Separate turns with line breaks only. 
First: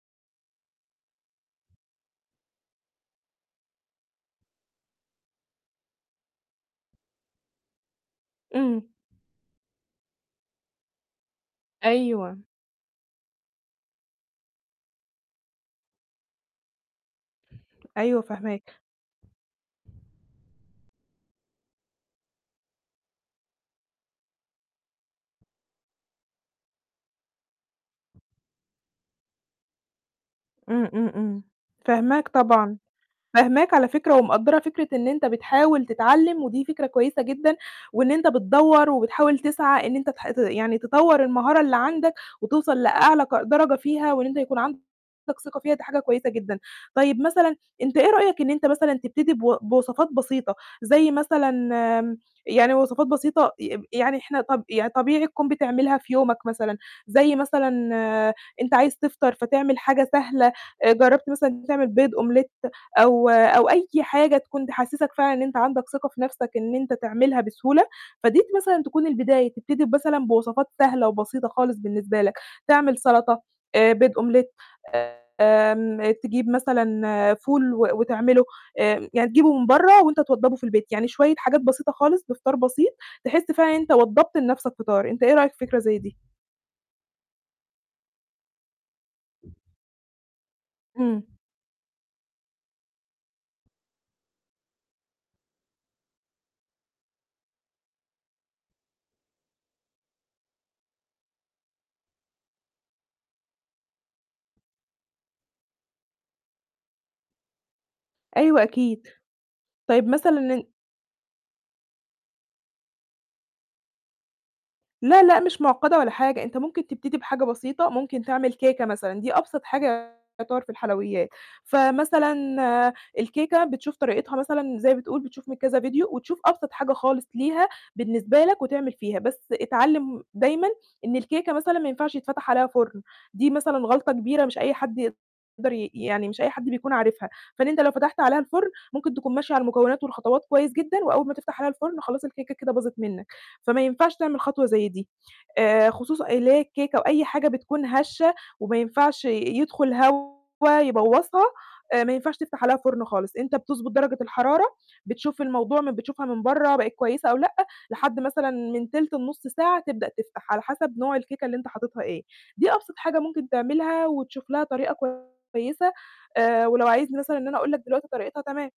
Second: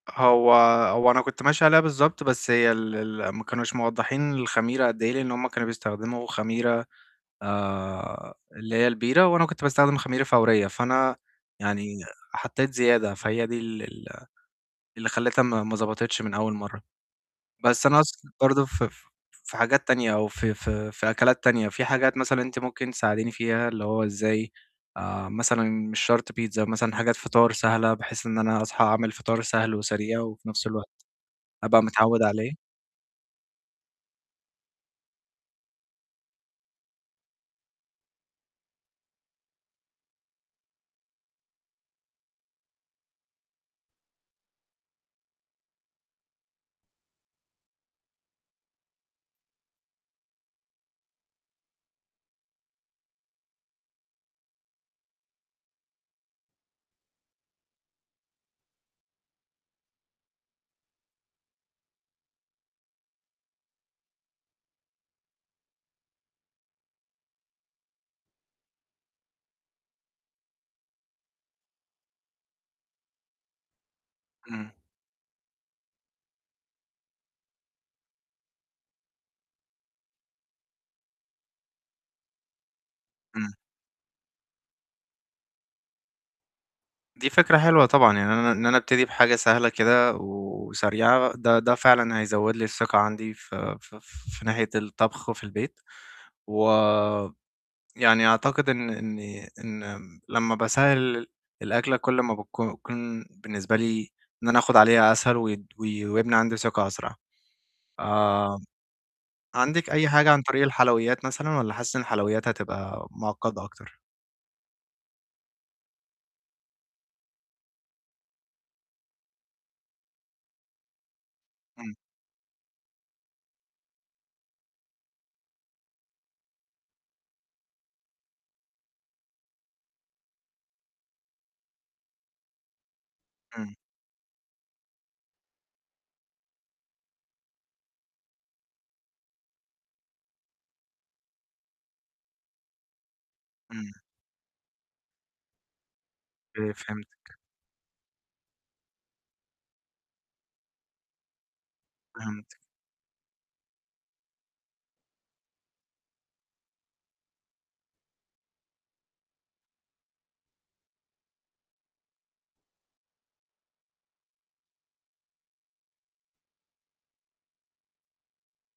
هو هو أنا كنت ماشي عليها بالضبط، بس هي ال ال ما كانوش موضحّين الخميرة قد إيه، لأن هُم كانوا بيستخدموا خميرة، آآ اللي
إمم.
هي البيرة، وأنا كنت باستخدم خميرة فورية، فأنا يعني
أيوه.
حطيت زيادة، فهي دي ال ال اللي خلّتها ما ما ظبطتش من أول مرة. بس أنا
أيوه،
أقصد برضه
فاهماك.
ف ف في حاجات تانية، أو في في في أكلات تانية، في حاجات مثلًا أنتِ ممكن تساعديني فيها، اللي هو إزاي، آآ مثلًا، مش شرط بيتزا مثلًا، حاجات فِطار سهلة، بحيث إن أنا أصحى أعمل فِطار سهل وسريع، وفي نفس الوقت
امم، امم، امم.
أبقى متعود
فاهماك
عليه.
طبعًا. فاهماك على فكرة، ومقدّرة فكرة إن أنت بتحاول تتعلّم، ودي فكرة كويسة جدًا، وإن أنت بتدوّر، وبتحاول تسعى إن أنت تح ت يعني تطوّر المهارة اللي عندك، وتوصل لأعلى ق درجة فيها، وإن أنت يكون عندك ثقة فيها، دي حاجة كويسة جدًا. طيب مثلًا أنت إيه رأيك، إن أنت مثلًا تبتدي بو بوصفات بسيطة، زي مثلًا يعني وصفات بسيطة ي إم يعني إحنا طب يعني طبيعي تكون بتعملها في يومك مثلًا، زي مثلًا أنت عايز تفطر، فتعمل حاجة سهلة. آآ جربت مثلًا إن أنت تعمل بيض omelette أو أو أي حاجة تكون تحسّسّك فعلًا إن أنت عندك ثقة في نفسك، إن أنت تعملها بسهولة، فديّة مثلًا تكون البداية، تبتدي بمثلًا بوصفات سهلة، وبسيطة خالص بالنسبة لك، تعمل سلطة، آآ بيض omelette
إمم.
آمم تجيب مثلًا فول و وتعمله، آآ يعني تجيبه من برّا وأنت توضّبه في البيت، يعني شوية حاجات بسيطة خالص، بفطار بسيط، تحسّ
إمم.
فعلًا أنت وضّبت لنفسك فطار. أنت إيه رأيك في فكرة زي دي؟
دي فكرة حلوة طبعًا، يعني أنا إن أنا أبتدي بحاجة سهلة كده و
إمم.
وسريعة، ده ده فعلًا هيزود لي الثقة عندي ف ف في ناحية الطبخ، وفي البيت. ويعني أعتقد إن إني إن لمّا باسهِّل الأكلة كُلّ ما بتك كون بالنسبة لي، إن أنا آخد عليها أسهل ود وي ويبني عندي ثقة أسرع. آآ
أيوه، أكيد.
عندِك
طيب
أي
مثلًا
حاجة عن طريق
إن
الحلويات مثلًا، والّا حاسّة إن الحلويات هتبقى مُعقدّة أكتر؟
لا، لأ، مش مُعقدّة ولا حاجة، أنت ممكن تبتدي بحاجة بسيطة، ممكن تعمل كيكة مثلًا، دي أبسط حاجة يُعتبرّ في الحلويات.
إمم.
فمثلًا الكيكة بتشوف طريقتها مثلًا، زي ما بتقول بتشوف من كذا فيديو، وتشوف أبسط حاجة خالص ليها بالنسبة لك، وتعمل فيها، بس اتعلم دايمًا إن الكيكة مثلًا ما ينفعش يتفتح عليها فرن، دي
إمم.
مثلًا غلطة كبيرة، مش أي حد يقدر ي يعني مش أي حد بيكون عارفها، فإن أنت لو فتحت عليها الفرن، ممكن تكون ماشي على المكونات، والخطوات كويس جدًا، وأول ما تفتح عليها الفرن خلاص الكيكة كده باظت منك، فما
إمم.
ينفعش تعمل خطوة زي دي. آآ خصوصًا اللي هي
[unintelligible]
الكيكة، أو أي
فهمتِك.
حاجة بتكون هشّة، وما ينفعش ي يدخل هوا يبوظّها، آآ ما ينفعش
فهمتِك.
تفتح عليها فرن خالص، إنت بتظبط درجة الحرارة، بتشوف الموضوع م بتشوفها من برّا بقت كويسة أو لأ، لحد مثلًا من تِلت لنص ساعة تبدأ تفتح، على حسب نوع الكيكة اللي أنت حاططّها إيه، دي أبسط حاجة ممكن تعملها وتشوف لها طريقة كويسة آآ ولو عايزني مثلًا إن أنا أقول لك دلوقتي طريقتها، تمام.